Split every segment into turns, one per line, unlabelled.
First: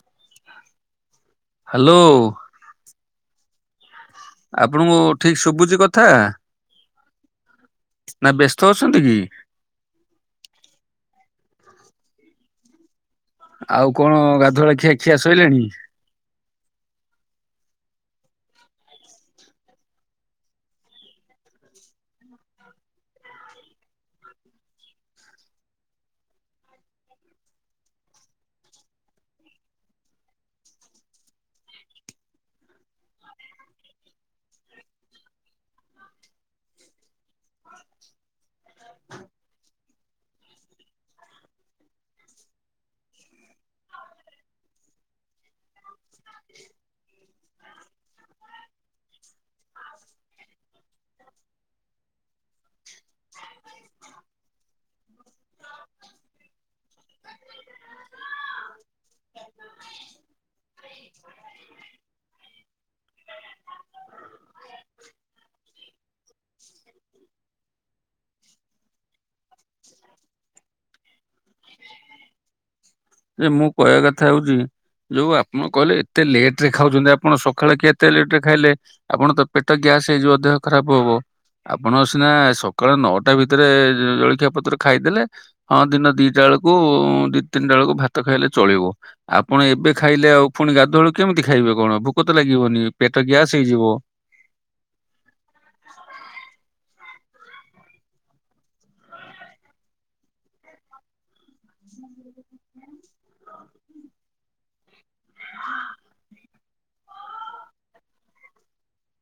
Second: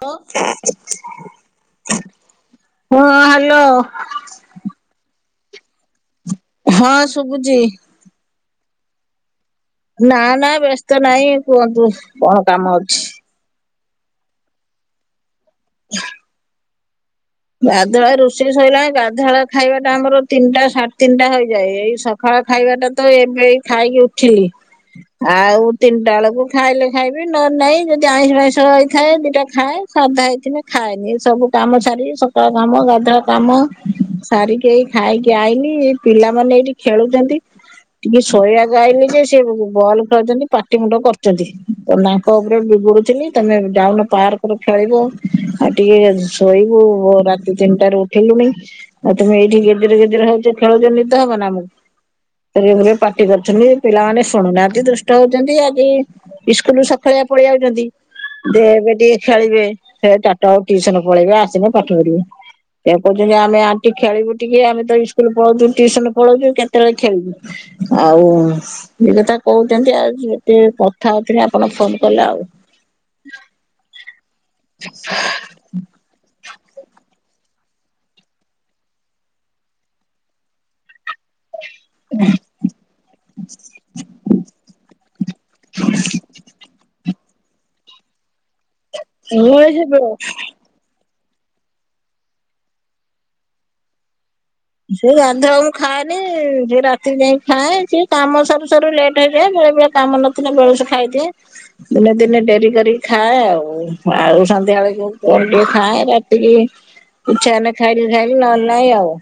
ହ [unintelligible]
ହ୍ୟାଲୋ
ହଁ ହ୍ୟାଲୋ
ଆପଣଙ୍କୁ ଠିକ ଶୁଭୁଛି କଥା?
ହଁ ଶୁଭୁଛି
ନା ବ୍ୟସ୍ତ ଅଛନ୍ତି କି?
ନା ନା ବ୍ୟସ୍ତ ନାହିଁ କୁହନ୍ତୁ କଣ କାମ ଅଛି?
ଆଉ କଣ ଗାଧୁଆ ଖିଆ ଖିଆ ଶଇଲେଣି?
[unintelligible] ଗାଧଆ ରୋଷେଇ ସୋଇଲାନି। ଗାଧଆ ଖାଇବାଟା ଆମର ତିନିଟା ସାଢେ ତିନିଟା ହେଇଯାଏ। ଏଇ ସ ଖଳ ଖାଇବା ଟା ତ ଏବେ ଖାଇକି ଉଠିଲି। ଆଉ ତିନିଟା ବେଳକୁ ଖାଇଲେ ଖାଇବି ନହ ନାଇଁ ଯଦି ଆଇଁଷ ଫଇଁଷ ହେଇଥାଏ ଦିଟା ଖାଏ। ସାଧା ହେଇଥଥିଲେ ଖାଏନି ସବୁ କାମ ସାରିବି ସବୁ କଟ କାମ ଗାଧୁଆ କାମ ସାରିକି ଏ ଖାଇକି ଆଇନି ଏଇ ପିଲାମାନେ ଏଇଠି ଖେଳୁଛନ୍ତି। ଟିକେ ଶୋଇବାକୁ ଆଇଲି ଯେ ସେ ବଲ ଖେଳଛନ୍ତି ପାଟି ମୁଣ୍ଡ କରୁଛନ୍ତି। ଟାଙ୍କ ଉପରେ ବିଗୁଡୁଥିଲି ତମେ ଯାଉନ ପାର୍କ ରରେ ଖେଳିବ ଆଉ ଟିକେ ଶୋଇବୁ ରାତି ତିନିଟାରୂ ଉଠିଲୁଣି ଆଉ ତମେ ଏଇଠି ଗେଜରେ ଗେଜରେ ହଉଛ ଖେଳ ନିଦ ହବ ନା ଆମକୁ। ରେ ପାର୍ଟି କରୁଛନ୍ତି ପିଲାମାନେ ଶୁଣୁନାହାନ୍ତି ଦୁଷ୍ଟ ହଉଛନ୍ତି। ଆଜି ଇସ୍କୁଲରୁ ସକାଳିଆ ପଳେଇ ଆଉଛନ୍ତି। ଦେ ଏବେ ଟିକେ ଖେଳିବେ ସେ ଚାରିଟା ବେଳକୁ ଟ୍ୟୁସନ ପଳେଇବେ ଆସିବେ ପାଠ ପଢିବେ। ସେ କହୁଛନ୍ତି ଆମେ [unintelligible] ଖେଳିବୁ ଟିକେ ଆମେ ତ ସ୍କୁଲ ପଉଛୁ ଟଟିୁସନ ପଢଉଛୁ କେତେବେଳେ ଖେଳିବୁ? ଆଉ ସେଇକଥା କହୁଛନ୍ତି ଆଉ ଯେ କଥା ହଉଥିଲେ ଆପଣ ଫୋନ କଲେ ଆଉ।
ଯେ ମୁଁ କହିବା କଥା ହଉଛି ଯୋଉ ଆପଣ କହିଲେ ଏତେ ଲେଟ ରେ ଖାଉଛନ୍ତି ଆ ଆପଣ ସକାଳେ କେତେ ଲେଟ୍ ରେ ଖାଇଲେ ଆପଣ ତ ପେଟ ଗ୍ୟାସ ହେଇଯିବ ଦେହ ଖରାପ ହବ। ଆପଣ ସିନା ସକାଳ ନଅଟା ଭିତରେ ଜଳଖିଆ ପତ୍ର ଖାଇଦେଲେ। ହଁ ଦିନ ଦିଟା ବେଳକୁ ଦି ତିନିଟା ବେଳକୁ ଭାତ ଖାଇଲେ ଚଳିବ।
ମୁଁ ଏ
ଆପଣ
ସେ
ଏବେ ଖାଇଲେ ଆଉ ପୁଣି ଗାଧୁଆଳୁ କେମିତି ଖାଇବେ କଣ ଭୋକ ତ ଲାଗିବନି ପେଟ ଗ୍ୟାସ୍ ହେଇଯିବ।
ସେ ଗାଧୁଆ ବେଳୁ ଖାଏନି ସେ ରାତି ଯାଇ ଖାଏ ସିଏ କାମ ସରୁ ସରୁ ଲେଟ୍ ହେଇଯାଏ। ବେଳେବେଳେ କାମ ନଥିଲେ ବେଣୁସୁ ଖାଇଦିଏ। ଦିନେ ଦିନେ ଡେରି କରିକି ଖାଏ ଆଉ। ଆଉ ସନ୍ଧ୍ୟା ବେଳକୁ କଣ ଟିକେ ଖାଏ ରାତିକି ଇଚ୍ଛା ହେଲେ ଖାଇଲି ଖାଇଲି ନହେଲେ ନାହିଁ ଆଉ।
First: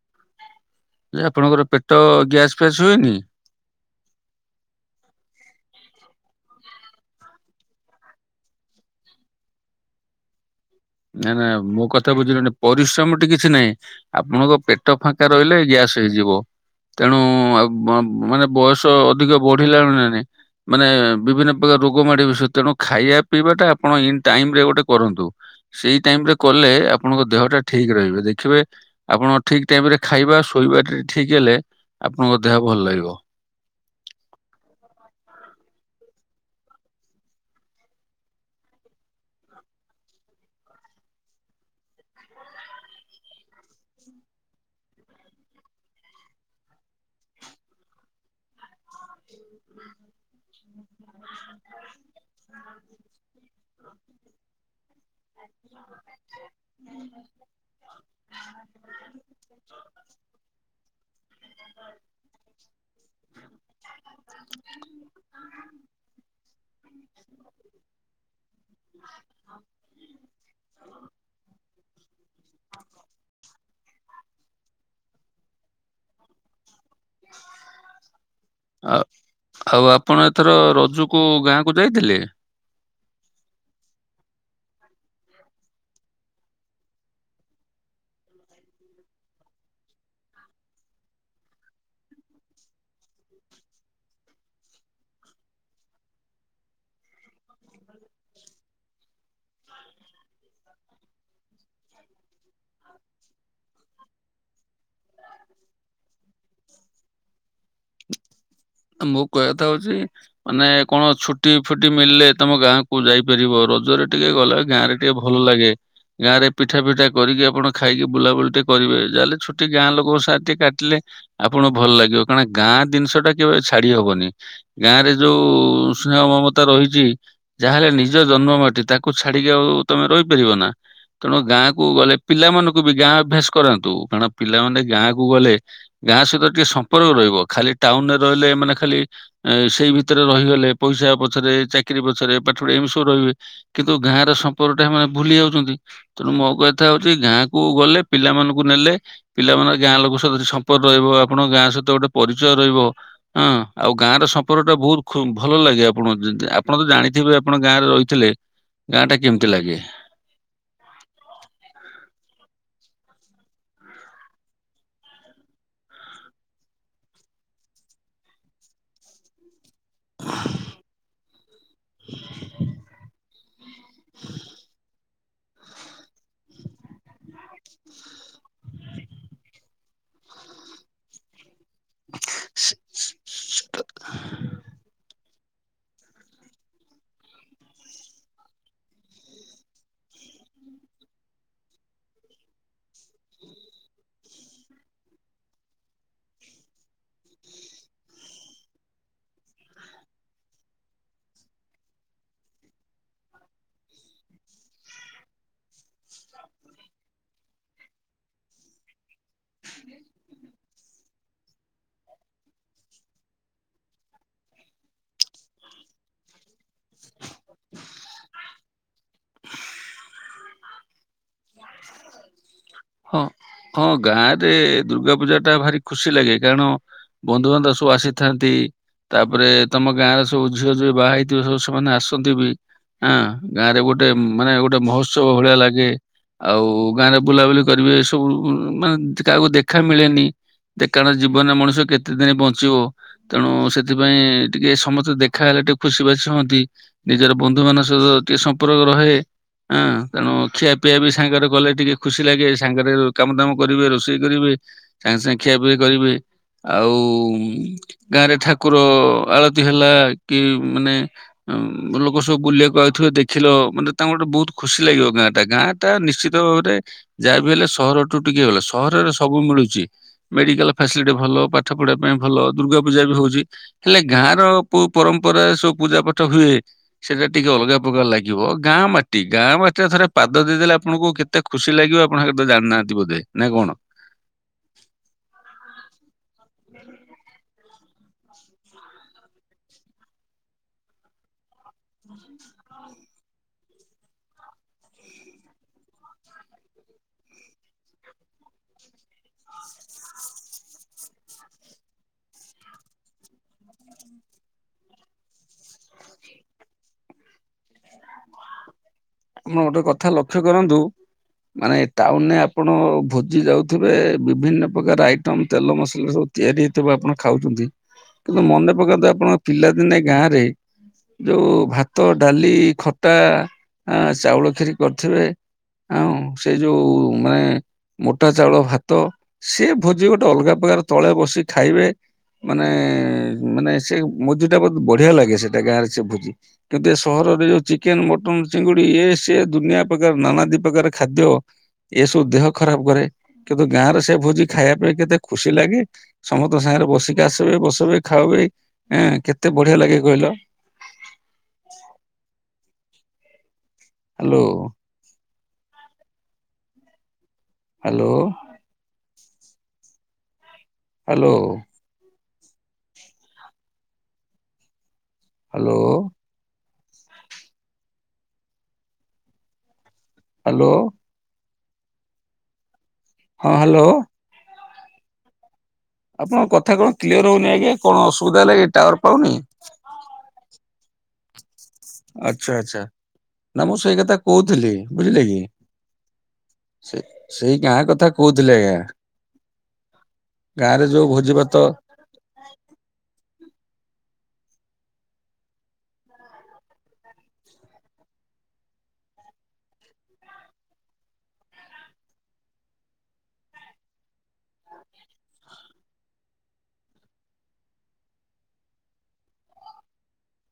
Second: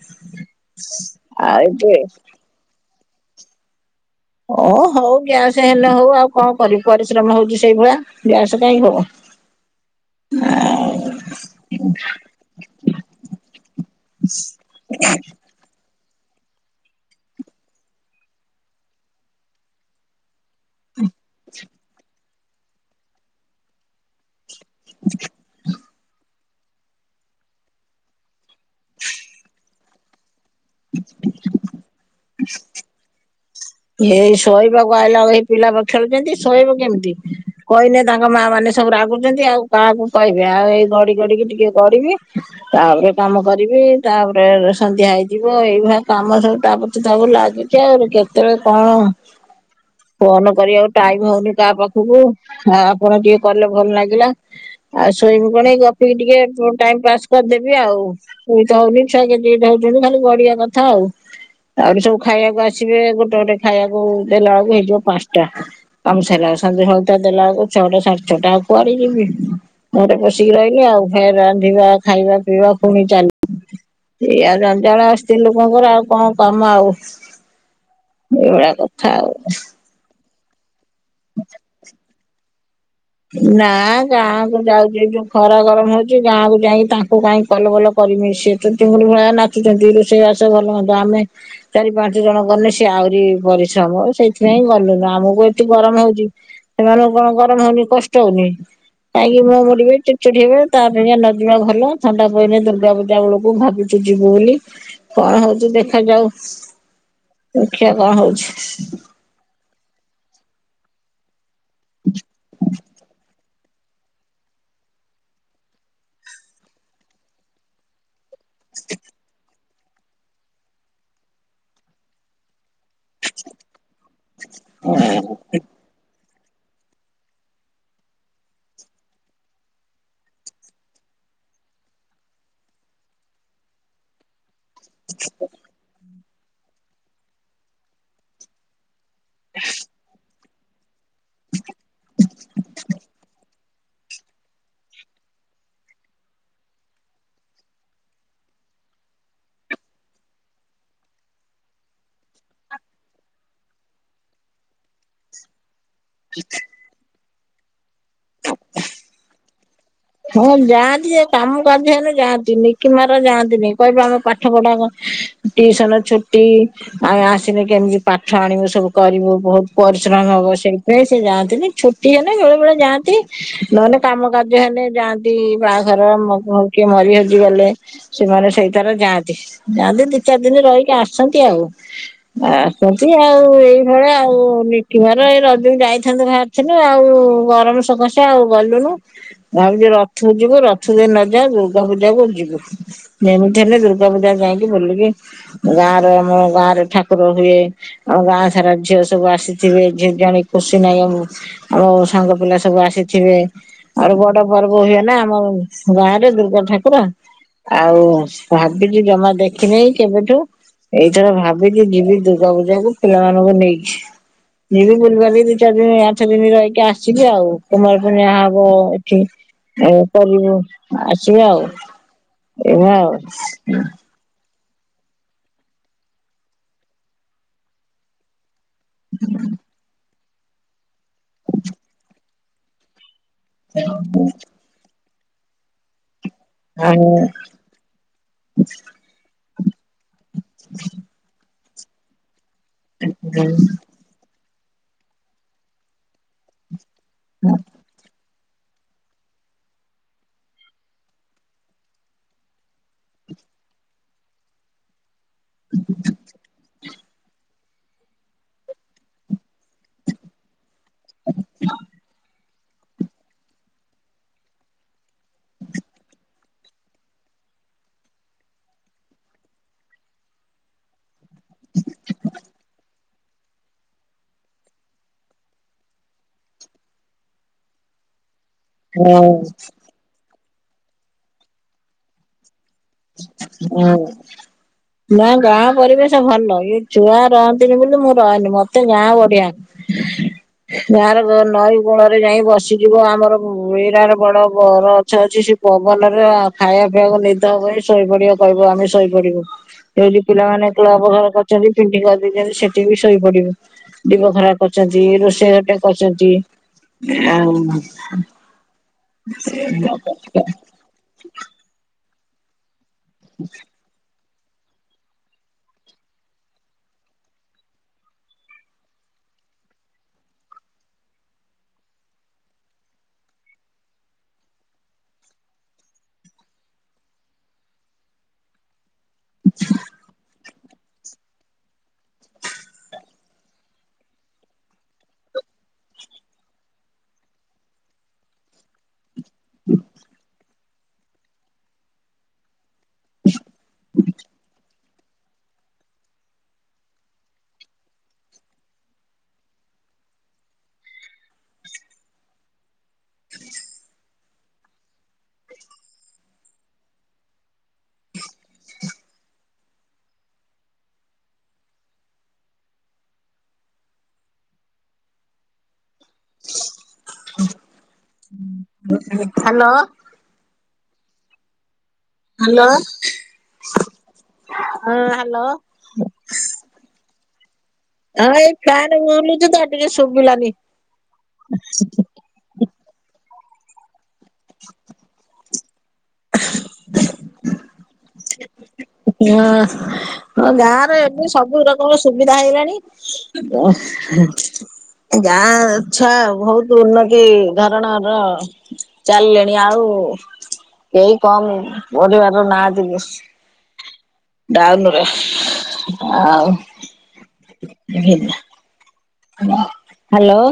ଆଉ
ଆପଣଙ୍କର
ଏବେ
ପେଟ ଗ୍ୟାସ୍ ଫ୍ୟାସ୍ ହୁଏନି?
ଓ ହଉ ଗ୍ୟାସ ହେନେ ହଉ ଆଉ କଣ କରିବି ପରିଶ୍ରମ ହଉଛି ସେଇଭଳିଆ ଗ୍ୟାସ କାଇ ହବ।
[inaudible] ନା ନା ମୋ କଥା ବୁଝିଲନି ପରିଶ୍ରମଟି କିଛି ନାହିଁ ଆପଣଙ୍କ ପେଟ ଫାଙ୍କା ରହିଲେ ଗ୍ୟାସ୍ ହେଇଯିବ, ତେଣୁ ଆ ମାନେ ବୟସ ଅଧିକ ବଢିଲାଣି ନା ନାହିଁ। ମାନେ ବିଭିନ୍ନ ପ୍ରକାର ରୋଗ ମାଡ଼ ବସିବ ତେଣୁ ଖାଇବା ପିଇବା ଟା ଆପଣ ଇନ ଟାଇମ ରେ ଗୋଟେ କରନ୍ତୁ। ସେଇ ଟାଇମ ରେ କଲେ ଆପଣଙ୍କ ଦେହ ଟା ଠିକ ରହିବେ, ଦେଖିବେ ଆପଣ ଠିକ ଟାଇମ ରେ ଖାଇବା ଶୋଇବା ଟା ଠିକ ହେଲେ ଆପଣଙ୍କ ଦେହ ଭଲ ଲାଗିବ।
ହେଇ ଶୋଇବାକୁ ଆଇଲା ହେଇ ପିଲା ପା ଖେଳୁଛନ୍ତି ଶୋଇବ କେମତି କହିନେ ତାଙ୍କ ମା ମାନେ ସବୁ ରାଗୁଛନ୍ତି ଆଉ କାହାକୁ କହିବେ ଆଉ ଏଇ ଘଡି ଗଡିିକି ଟିକେ ଗଡିବି। ତାପରେ କାମ କରିବି ତାପରେ ସନ୍ଧ୍ୟା ହେଇଯିବ ଏଇଭଳିଆ କାମ ସବୁ ତାପଛକୁ ତାକୁ ଲାଗି ଚି ଆଉ କେତଳେ କଣ ଫୋନ କରିବାକୁ ଟାଇମ ହଉନି କାଆ ପାଖକୁ ଆ ଆପଣ ଟିକେ କଲେ ଭଲ ଲାଗିଲା। ଆଉ ଶୋଇବୁ କଣ ଏଇ ଗପିକି ଟିକେ ଟାଇମ ପାସ୍ କରିଦେବି ଆଉ। ଶୁଇ ତ ହଉନି ଛୁଆ ଗେଜେ ଗେଜେ ହୋଉଛନ୍ତି, ଖାଲି ଗଡିବା କଥା ଆଉ ଆହୁରି ସବୁ ଖାଇବାକୁ ଆସିବେ। ତାପରେ ଖାଇବାକୁ ଦେଲା ବେଳକୁ ହେଇଯିବ ପାଞ୍ଚଟା। କାମ ସାରିଲା ବେଳୁ ସଞ୍ଜ ସଳିତା ଦେଲା ବେଳକୁ ଛଅଟା ସାଢେ ଛଅଟା କୁଆଡେ ଯିବି। ଘରେ ପଷିକି ରହିଲି ଆଉ ଫେରେ ରାନ୍ଧିବା ଖାଇବା ପିଇବା ପୁଣି ଚାଲ ଏଇଆ ଜଞ୍ଜାଳ ସ୍ତ୍ରୀ ଲୋକଙ୍କର ଆଉ କଣ କାମ ଆଉ। ଏଇଭଳିଆ
ଆ
କଥା ଆଉ।
ଆଉ ଆପଣ ଏଥର ରଜୁକୁ ଗାଁ କୁ ଯାଇଥିଲେ?
ନା ଗାଁ କୁ ଯାଉଛି ଏ ଯୋଉ ଖରା ଗରମ ହଉଛି ଗାଁକୁ ଯାଇକି ତାଙ୍କୁ କାହିଁ କଲ ବଲ କରିମି ସେ ତ [unintelligible] ଭଳିଆ ନାଚୁଛନ୍ତି ରୋଷେଇ ଆସ ଭଲ ମନ୍ଦ ଆମେ ଚାରି ପାଞ୍ଚ ଜଣ ଗନେ ସିଏ ଆହୁରି ପରିଶ୍ରମ ସେଇଥିପାଇଁ ଗଲୁନୁ ଆମକୁ ଏତେ ଗରମ ହଉଛି। ସେମାନଙ୍କୁ କଣ ଗରମ ହଉନି କଷ୍ଟ ହଉନି। କାଇଁକି ମୁହଁ ମୋଡ଼ିବେ ଚିଡ ଚିଡ୍ ହେବେ ତା ଅପେକ୍ଷା ନ ଯିବା ଭଲ ଥଣ୍ଡା ପଇନେ ଦୁର୍ଗା ପୂଜା ବଳକୁ ଭାବୁ ଯିବୁ ବୋଲି କଣ ହଉଚି ଦେଖାଯାଉ। ଦେଖିଆ କଣ ହଉଛି।
ମୋ କହିବାକଥାଉଛି ମାନେ କଣ ଛୁ ଛୁଟି ଫୁଟି ମଳିଲେ ତମ ଗାଁକୁ ଯାଇପାରିବ ରଜରେ ଟିକେ ଗଲେ ଗାଁରେ ଟିକେ ଭଲ ଲାଗେ ଗାଁ ରେ ପିଠା ଫିଠା କରିକି ଆପଣ ଖାଇକି ବୁଲାବୁଲି ଟି କରିବେ ଯାହାଲେ ଛୁଟି ଗାଁ ଲୋକଙ୍କ ସା କାଟିଲେ ଆପଣଙ୍କୁ ଭଲ ଲାଗିବ କାରଣ ଗାଁ ଜିନିଷଟା କେବେ ଛାଡି ହବନି, ଗାଁ ରେ ଯୋଉ ସ୍ନେହ ମମ ତା ରହିଚି ଯାହାହେଲେ ନିଜ ଜନ୍ମ ମାଟି ତାକୁ ଛାଡିକି ଆଉ ତମେ ରହିପାରିବ ନା? ତେଣୁ ଗାଁ କୁ ଗଲେ ପିଲାମାନଙ୍କୁ ବି ଗାଁ ଅଭ୍ୟାସ କରାନ୍ତୁ, କାଣ ପିଲାମାନେ ଗାଁକୁ ଗଲେ ଗାଁ ସହିତ ଟିକେ ସମ୍ପର୍କ ରହିବ ଖାଲି ଟାଉନରେ ରହିଲେ ମାନେ ଖାଲି ସେଇ ଭିତରେ ରହିଗଲେ ପଇସା ପଛରେ ଚାକିରି ପଛରେ ପାଠ ପଢେ ଏମି ସବୁ ରହିବେ କିନ୍ତୁ ଗାଁର ସମ୍ପର୍କ ଟା ହେମାନେ ଭୁଲି ଯାଉଛନ୍ତି। ତେଣୁ ମୋ କହିବା କଥା ହଉଛି ଗାଁକୁ ଗଲେ, ପିଲାମାନଙ୍କୁ ନେଲେ ପିଲା ମାନଙ୍କ ଗାଁ ଲୋକଙ୍କ ସହିତ ସମ୍ପର୍କ ରହିବ ଆପଣଙ୍କ ଗାଁ ସହିତ ଗୋଟେ ପରିଚୟ ରହିବ। ହଁ ଆଉ ଗାଁ ର ସମ୍ପର୍କ ଟା ବହୁତ ଖୁ ଭଲ ଲାଗେ, ଆପଣ ଆପଣ ତ ଜାଣିଥିବେ ଆପଣ ଗାଁରେ ରହି ଥିଲେ ଗାଁ ଟା କେମିତି ଲାଗେ।
ହଁ ଯାଆନ୍ତି ଯେ କାମ କାଯ୍ୟ ହେନେ ଯାଆନ୍ତି ନିକି ମାର ଯାଆନ୍ତିନି କହିବେ ଆମେ ପାଠ ପଢା ଟିଇସନ ଛୁଟି ଆଉ ଆସିଲେ କେମିତି ପାଠ ଆଣିବୁ ସବୁ କରିବୁ ବହୁତ ପରିଶ୍ରମ ହବ ସେଇଥିପାଇଁ ସେ ଯାଆନ୍ତିନି ଛୁଟି ହେନେ ବେଳେ ବେଳେ ଯାଆନ୍ତି। ନହେଲେ କାମ କାର୍ଯ୍ୟ ହେନେ ଯାଆନ୍ତି ବାହାଘର କିଏ ମରି ହଜିଗଲେ। ସେମାନେ ସେଇଥର ଯାଆନ୍ତି, ଯାଆନ୍ତି ଦି ଚାରି ଦିନ ରହିକି ଆସନ୍ତି ଆଉ। ଆସନ୍ତି ଆଉ ଏଇଭଳିଆ ଆଉ ନିକିମା ରେ ଏଇ ରଜୁକୁ ଯାଇଥାନ୍ତୃ ବାହାର ଥିନୁ ଆଉ ଗରମ ସକାସେ ଆଉ ଗଲୁନୁ। ଭାବୁଚୁ ରଥକୁ ଯିବୁ ରଥ ଦେଇ ନ ଯାଅ ଦୁର୍ଗା ପୂଜା କୁ ଯିବୁ। ଯେମିତି ହେଲେ ଦୁର୍ଗା ପୂଜା ଯାଇକି ବୁଲିକି ଗାଁ ର ଆମ ଗାଁ ରେ ଠାକୁର ହୁଏ ଆମ ଗାଁ ସାରା ଝିଅ ସବୁ ଆସିଥିବେ ଝିଅ ଝିଆଣି ଖୁସି ନାହିଁ ଆମ ଆମ ସାଙ୍ଗ ପିଲା ସବୁ ଆସିଥିବେ ଆରୁ ବଡ ପର୍ବ ହୁଏ ନା ଆମ ଗାଁ ରେ ଦୁର୍ଗା ଠାକୁର। ଆଉ ଭାବିଛି ଜମା ଦେଖିନେଇ କେବେଠୁ ଏଇଥର ଭାବିଛିି ଯିବି ଦୁର୍ଗା ପୂଜା କୁ ପିଲାମାନଙ୍କୁ ନେଇକି। ଯିବି ବୁଲିବାଲିି କି ଦି ଚାରି ଦିନ ଆଠ ଦିନ ରହିକି ଆସିଲି ଆଉ କୁମାର ପୂର୍ଣ୍ଣିଆ ହବ ଵ ଏ କରିବୁ ଆସିବେ ଆଉ। ଏଇଭଳିଆ ଆଉ।
ହଁ ହଁ ଗାଁରେ ଦୁର୍ଗା ପୂଜା ଟା ଭାରି ଖୁସି ଲାଗେ କାରଣ ବନ୍ଧୁବାନ୍ଧବ ସବୁ ଆସିଥାନ୍ତି। ତାପରେ ତମ ଗାଁ ର ସବୁ ଝିଅ ଯିଏ ବାହା ହେଇଥିବ ସବୁ ସେମାନେ ଆସନ୍ତି ବି ହଁ ଗାଁ ରେ ଗୋଟେ ମାନେ ଗୋଟେ ମହୋତ୍ସବ ଭଳିଆ ଲାଗେ ଆଉ ଗାଁ ରେ କରିବେ ଏ ସବୁ ମାନେ କାହାକୁ ଦେଖା ମିଳେନି ଦେ କାରଣ ଜୀବନରେ ମଣିଷ କେ କେତେ ଦିନ ବଞ୍ଚିବ ତେଣୁ ସେଥିପାଇଁ ଟିକେ ସମସ୍ତେ ଦେଖାଲେ ଟିକେ ଖୁସି ବାସି ହୁଅନ୍ତି। ନିଜର ବନ୍ଧୁ ମାନଙ୍କ ସହିତ ଟିକେ ସମ୍ପର୍କ ରହେ ଆଁ ତେଣୁ ଖିଆ ପିଆ ବି ସାଙ୍ଗରେ କଲେ ଟିକେ ଖୁସି ଲାଗେ ସାଙ୍ଗରେ କାମ ଦାମ କରିବେ ରୋଷେଇ କରିବେ ତାଙ୍କେ ସାଙ୍ଗେ ଖିଆ ପିଇ କରିବେ ଆଉ ଆଉ ଗାଁରେ ଠାକୁର ଆଳ ତି ହେଲା କି ମାନେ ଲୋ ଆଁ ଲୋକ ସବୁ ବୁଲିବାକୁ ଆ ଥିବେ ଦେଖିଲ ମାନେ ତାଙ୍କୁ ଗୋଟେ ବହୁତ ଖୁସି ଲାଗିବ ଗାଁ ଟା ଗାଁ ଟା ନିଶ୍ଚିତ ଭାବରେ ଯାହାବି ହେଲେ ସହରଠୁ ଟିକେ ଅଲେ ସହରରେ ସବୁ ମିଳୁଚି। ମେଡିକାଲ ଫାସିଲିଟି ଭଲ ପାଠ ପଢିବା ପାଇଁ ଭଲ ଦୁର୍ଗା ପୂଜା ବି ହୋଉଚି ହେଲେ ଗାଁର ପୋଉ ପରମ୍ପରା ସବୁ ପୂଜା ପାଠ ହୁଏ ସେଟା ଟିକେ ଅଲଗା ପ୍ରକାର ଲାଗି ଗିବ ଗାଁ ମାଟି
ହଁ
ଗାଁ ମାଟିରେ ଥରେ ପାଦ ଦେଇଦେଲେ ଆପଣଙ୍କୁ କେତେ ଖୁସି ଲାଗିବ ଆପଣ ସେଥା ଜାଣିନାହାନ୍ତି। ବୋଧେ ନା କଣ?
ହଁ। ନା ଗାଁ ପରିବେଶ ଭଲ ଇଏ ଛୁଆ ରହନ୍ତିନି ବୋଲି ମୁଁ ରହେନି ମତେ ଗାଁ ବଢିଆ।
ହ
ଗାଁ ର ନଈ କୂଳରେ ଯାଇ ବସିଯିବ ଆମର ବିରାଟ ବଡ ବରଛ ଅଛି ସେ ପବନରେ ଆ ଖାଇବା ପିଇବାକୁ ନିଦ ହବ ଶୋଇପଡିବା କହିବ ଆମେ ଶୋଇପଡିବୁ। ଯଉଠି ପିଲାମାନେ କ୍ଲବ୍ ଘର କରିଛନ୍ତି ପିଣ୍ଡି କରିଦେଇଛନ୍ତି ସେଠି ବି ଶୋଇପଡିବୁ। ଦି ବଖରା କରିଛନ୍ତି ରୋଷେଇ ଘରଟେ କରିଚନ୍ତି। [inaudible]
ଆମ ଗୋଟେ କଥା ଲକ୍ଷ୍ୟ କରନ୍ତୁ ମାନେ ଟାଉନରେ ଆପଣ ଭୋଜି ଯାଉଥିବେ ଏବେ ବିଭିନ୍ନ ପ୍ରକାର ଆଇଟମ ତେଲ ମସଲା ସବୁ ତିଆରି ହେଇଥିବ ଆପଣ ଖାଉଛନ୍ତି। କିନ୍ତୁ ମନେ ପକାନ୍ତୁ ଆପଣଙ୍କ ପିଲାଦିନେ ଗାଁ ରେ ଯୋଉ ଭାତ ଡାଲି ଖଟା ଆ ଚାଉଳ ଖିରି କରିଥିବେ ଆଉଁ ସେ ଯୋଉ ମେଁ ମୋଟା ଚାଉଳ ଭା ତ ସେ ଭୋଜି ଗୋଟେ ଅଲଗା ପ୍ରକାର ତଳେ ବସି ଖାଇବେ। ମାନେ ମାନେ ସେ ମୋଜୀଟା ବହୁତ ବଢିଆ ଲାଗେ ସେଟା ଗାଁରେ ସେ ଭୋଜି। କିନ୍ତୁ ଏ ସହରରେ ଯୋଉ ଚିକେନ ମଟନ ଚିଙ୍ଗୁଡି ଏ ସିଏ ଦୁନିଆ ପ୍ରକାର ନାନାଦି ପ୍ରକାର ଖାଦ୍ୟ ଏସବୁ ଦେହ ଖରାପ କରେ କିନ୍ତୁ ଗାଁ ରେ ସେ ଭୋଜି ଖାଇବା ପାଇଁ କେତେ ଖୁସି ଲାଗେ। ସମସ୍ତଙ୍କ ସାଙ୍ଗରେ ବସିକି ଆସବେ ବସବେ ଖାାଉବେ ଏଁ କେତେ ବଢିଆ ଲାଗେ କହିଲ? Hello. Hello. Hello. Hello.
Hello.
Hello.
Hello.
ହଁ ହ୍ୟାଲୋ।
ହଁ ହ୍ୟାଲୋ।
ଆପଣଙ୍କ କଥା କଣ କ୍ଲିୟର ହଉନି ଆଜ୍ଞା କଣ
ହଁ
ଅସୁବିଧା ହେଲା
ଏଇ
କି ଟାୱାର
ଫ୍ୟାନ
ପାଉନି?
ବଲୁଚି ତ ଟିକେ ଶୁଭିଲାନି।
ଆଚ୍ଛା ଆଚ୍ଛା ନା ମୁଁ ସେଇ କଥା କହୁଥିଲି ବୁଝିଲେ କି? ସେ ସେଇ ଗାଁ କଥା କହୁଥିଲି ଆଜ୍ଞା।
ହଁ ହ ଗାଁରେ
ଯୋଉ
ଏବେ
ଭୋଜି ଭାତ
ସବୁ ରକମ ସୁବିଧା ହେଇଗଲାଣି। ଏ ଗାଁ ଛୁଆ ବହୁତ ଉନ୍ନତି ଧରଣର ଚାଲିଲେଣି ଆଉ କେହି କମ ପରିବାର ନାହାନ୍ତି ବେଶି। ଟାଉନରେ ଆଉ ଭିନ୍ ହୋ ହ୍ୟାଲୋ।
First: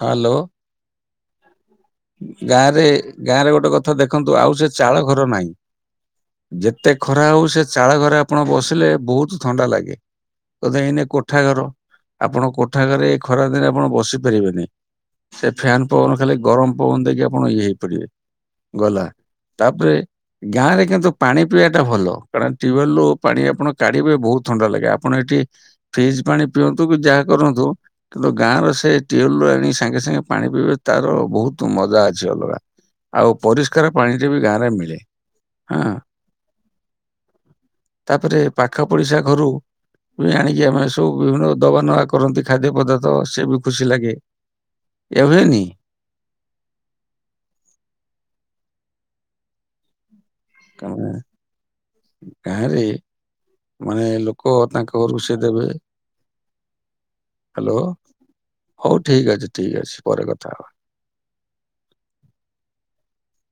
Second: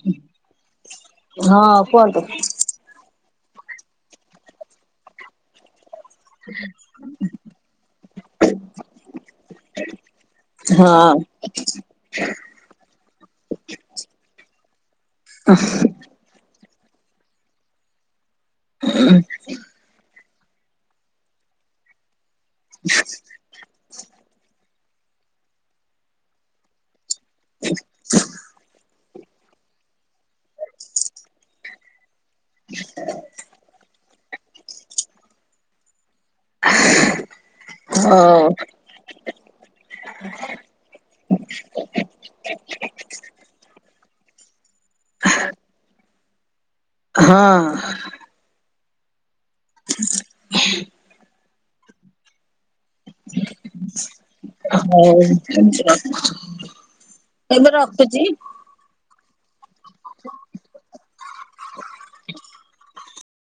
ହ୍ୟାଲୋ।
ହଁ କୁହନ୍ତୁ।
ଗାଁରେ ଗାଁରେ ଗୋଟେ କଥା ଦେଖନ୍ତୁ ଆଉ ସେ ଚାଳ ଘର ନାହିଁ। ଯେତେ ଖରା ହଉ ସେ ଚାଳ ଘରେ ଆପଣ ବସିଲେ ବହୁତ ଥଣ୍ଡା ଲାଗେ। ସହଜେ ଏଇନେ
ହଁ
କୋଠା ଘର ଆପଣ କୋଠା ଘରେ ଏଇ ଖରା ଦିନ ଆପଣ ବସି ପାରିବେନି ସେ ଫ୍ୟାନ ପବନ ଖାଲି ଗରମ ଆ ପବନ ଦେଇକି ଆପଣ ଇଏ ହେଇପାରିବେ ଗଲା ତାପରେ ଗାଁ ରେ କିନ୍ତୁ ପାଣି ପିଇବା ଟା ଭଲ କାରଣ ଟ୍ୟୁବଲ ରୁ ପାଣି ଆପଣ କାଢିବେ ବହୁତ ଥଣ୍ଡା ଲାଗେ ଆପଣ ଏଇଠି ଫ୍ରିଜ୍ ପାଣି ପିଅନ୍ତୁ କି ଯାହା କରନ୍ତୁ କିନ୍ତୁ ଗାଁ ର ସେ ଟ୍ୟୁଅଲରୁ ଆଣି ସାଙ୍ଗେ ସାଙ୍ଗେ ପାଣି ପିଇବେ ତାର ବହୁତ ତୁ ମଜା ଅଛି ଅଲଗା ଆଉ ପରିଷ୍କାର ପାଣି ରେ ବି ଗାଁରେ ମିଳେ ହଁ।
ହଉ
ତାପରେ ପାଖ ପଡିଶା ଘରୁ ବି ଆଣିକି ଆମେ ସବୁ ବିଭିନ୍ନ ଦବା ନବା କରନ୍ତି ଖାଦ୍ୟ ପଦାର୍ଥ ସେ ବି ଖୁସି ଲାଗେ। ଏଭେନି
ହଁ।
ଗାଁ ରେ ମାନେ ଲୋକ ତାଙ୍କ ଘରୁ ସେ ଦେବେ।
ହଉ ଏବେ
ହ୍ୟାଲୋ!
ରଖୁଛି?
ହଉ ଠିକ୍ ଅଛି ଠିକ୍ ଅଛି ପରେ କଥା ହବା।